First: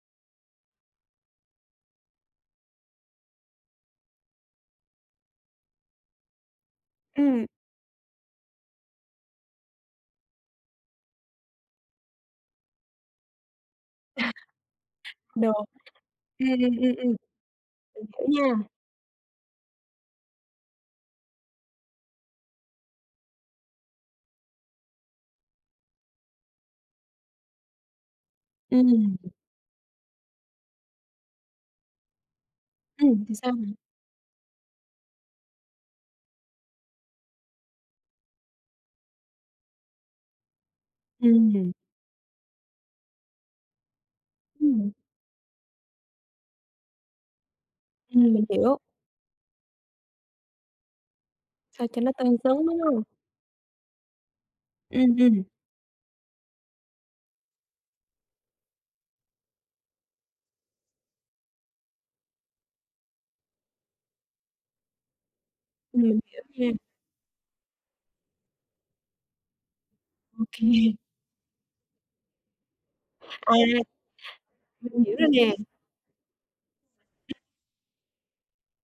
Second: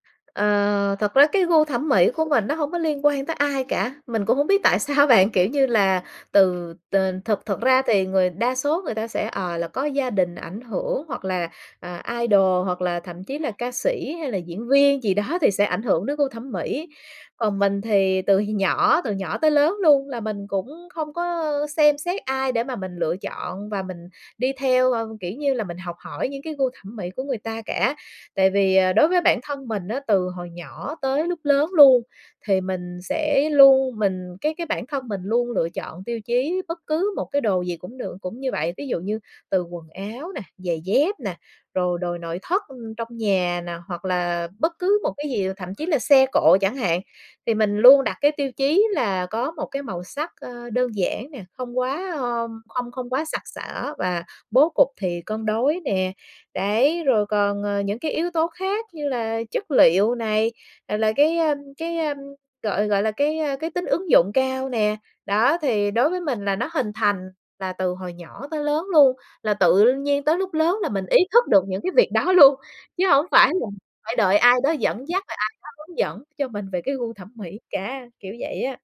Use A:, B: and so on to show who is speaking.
A: Ờ, thật với cái gu thẩm mỹ của mình nó hông có liên quan tới ai cả, mình cũng hông biết tại sao bạn, kiểu, như là từ t
B: Ừm.
A: thực thực ra thì người đa số người ta sẽ, ờ, là có gia đình ảnh hưởng hoặc là, à, idol, hoặc là thậm chí là ca sĩ hay là diễn viên gì đó thì
B: Đúng.
A: sẽ ảnh hưởng đến gu
B: Ừm,
A: thẩm
B: ừm,
A: mỹ.
B: ừm, ừm.
A: Còn mình
B: Mình
A: thì
B: hiểu
A: từ
B: nha.
A: nhỏ từ nhỏ tới lớn luôn là mình cũng không có xem xét ai để mà mình lựa chọn và mình đi theo, ơ, kiểu, như là mình học hỏi những cái gu thẩm mỹ của người ta cả. Tại vì, à, đối
B: Ừm.
A: với bản thân mình á, từ hồi nhỏ tới lúc lớn luôn, thì mình
B: Ừm, thì
A: sẽ
B: sao hả?
A: luôn mình cái cái bản thân mình luôn lựa chọn tiêu chí bất cứ một cái đồ gì cũng được cũng như vậy, ví dụ như từ quần áo nè, giày dép nè,
B: Ừm.
A: rồi đồ nội thất trong nhà nè hoặc là bất
B: Ừm.
A: cứ một cái gì, thậm chí là xe cộ chẳng hạn, thì mình luôn đặt cái
B: Ừm, mình
A: tiêu
B: hiểu.
A: chí là có một cái màu sắc, ơ, đơn giản nè, không
B: Sao cho nó
A: quá,
B: tân
A: ơ,
B: xứng, đúng
A: không
B: hông?
A: không quá sặc sỡ và bố cục
B: Ừm,
A: thì
B: ừm.
A: cân đối nè. Đấy, rồi còn, ờ, những cái yếu tố khác như là chất liệu này, rồi là cái, a, cái, a, gọi gọi là, cái, a, cái tính ứng dụng cao nè, đó, thì đối
B: Mình
A: với
B: hiểu
A: mình là nó
B: nha.
A: hình thành là từ hồi nhỏ tới lớn luôn, là tự nhiên tới
B: Ô
A: lúc lớn là
B: kê.
A: mình ý thức được những cái việc đó luôn, chứ hông phải
B: À.
A: là phải đợi ai đó
B: Mình
A: dẫn
B: hiểu
A: dắt,
B: rồi
A: rồi ai
B: nè.
A: đó hướng dẫn cho mình về cái gu thẩm mỹ cả, kiểu vậy á.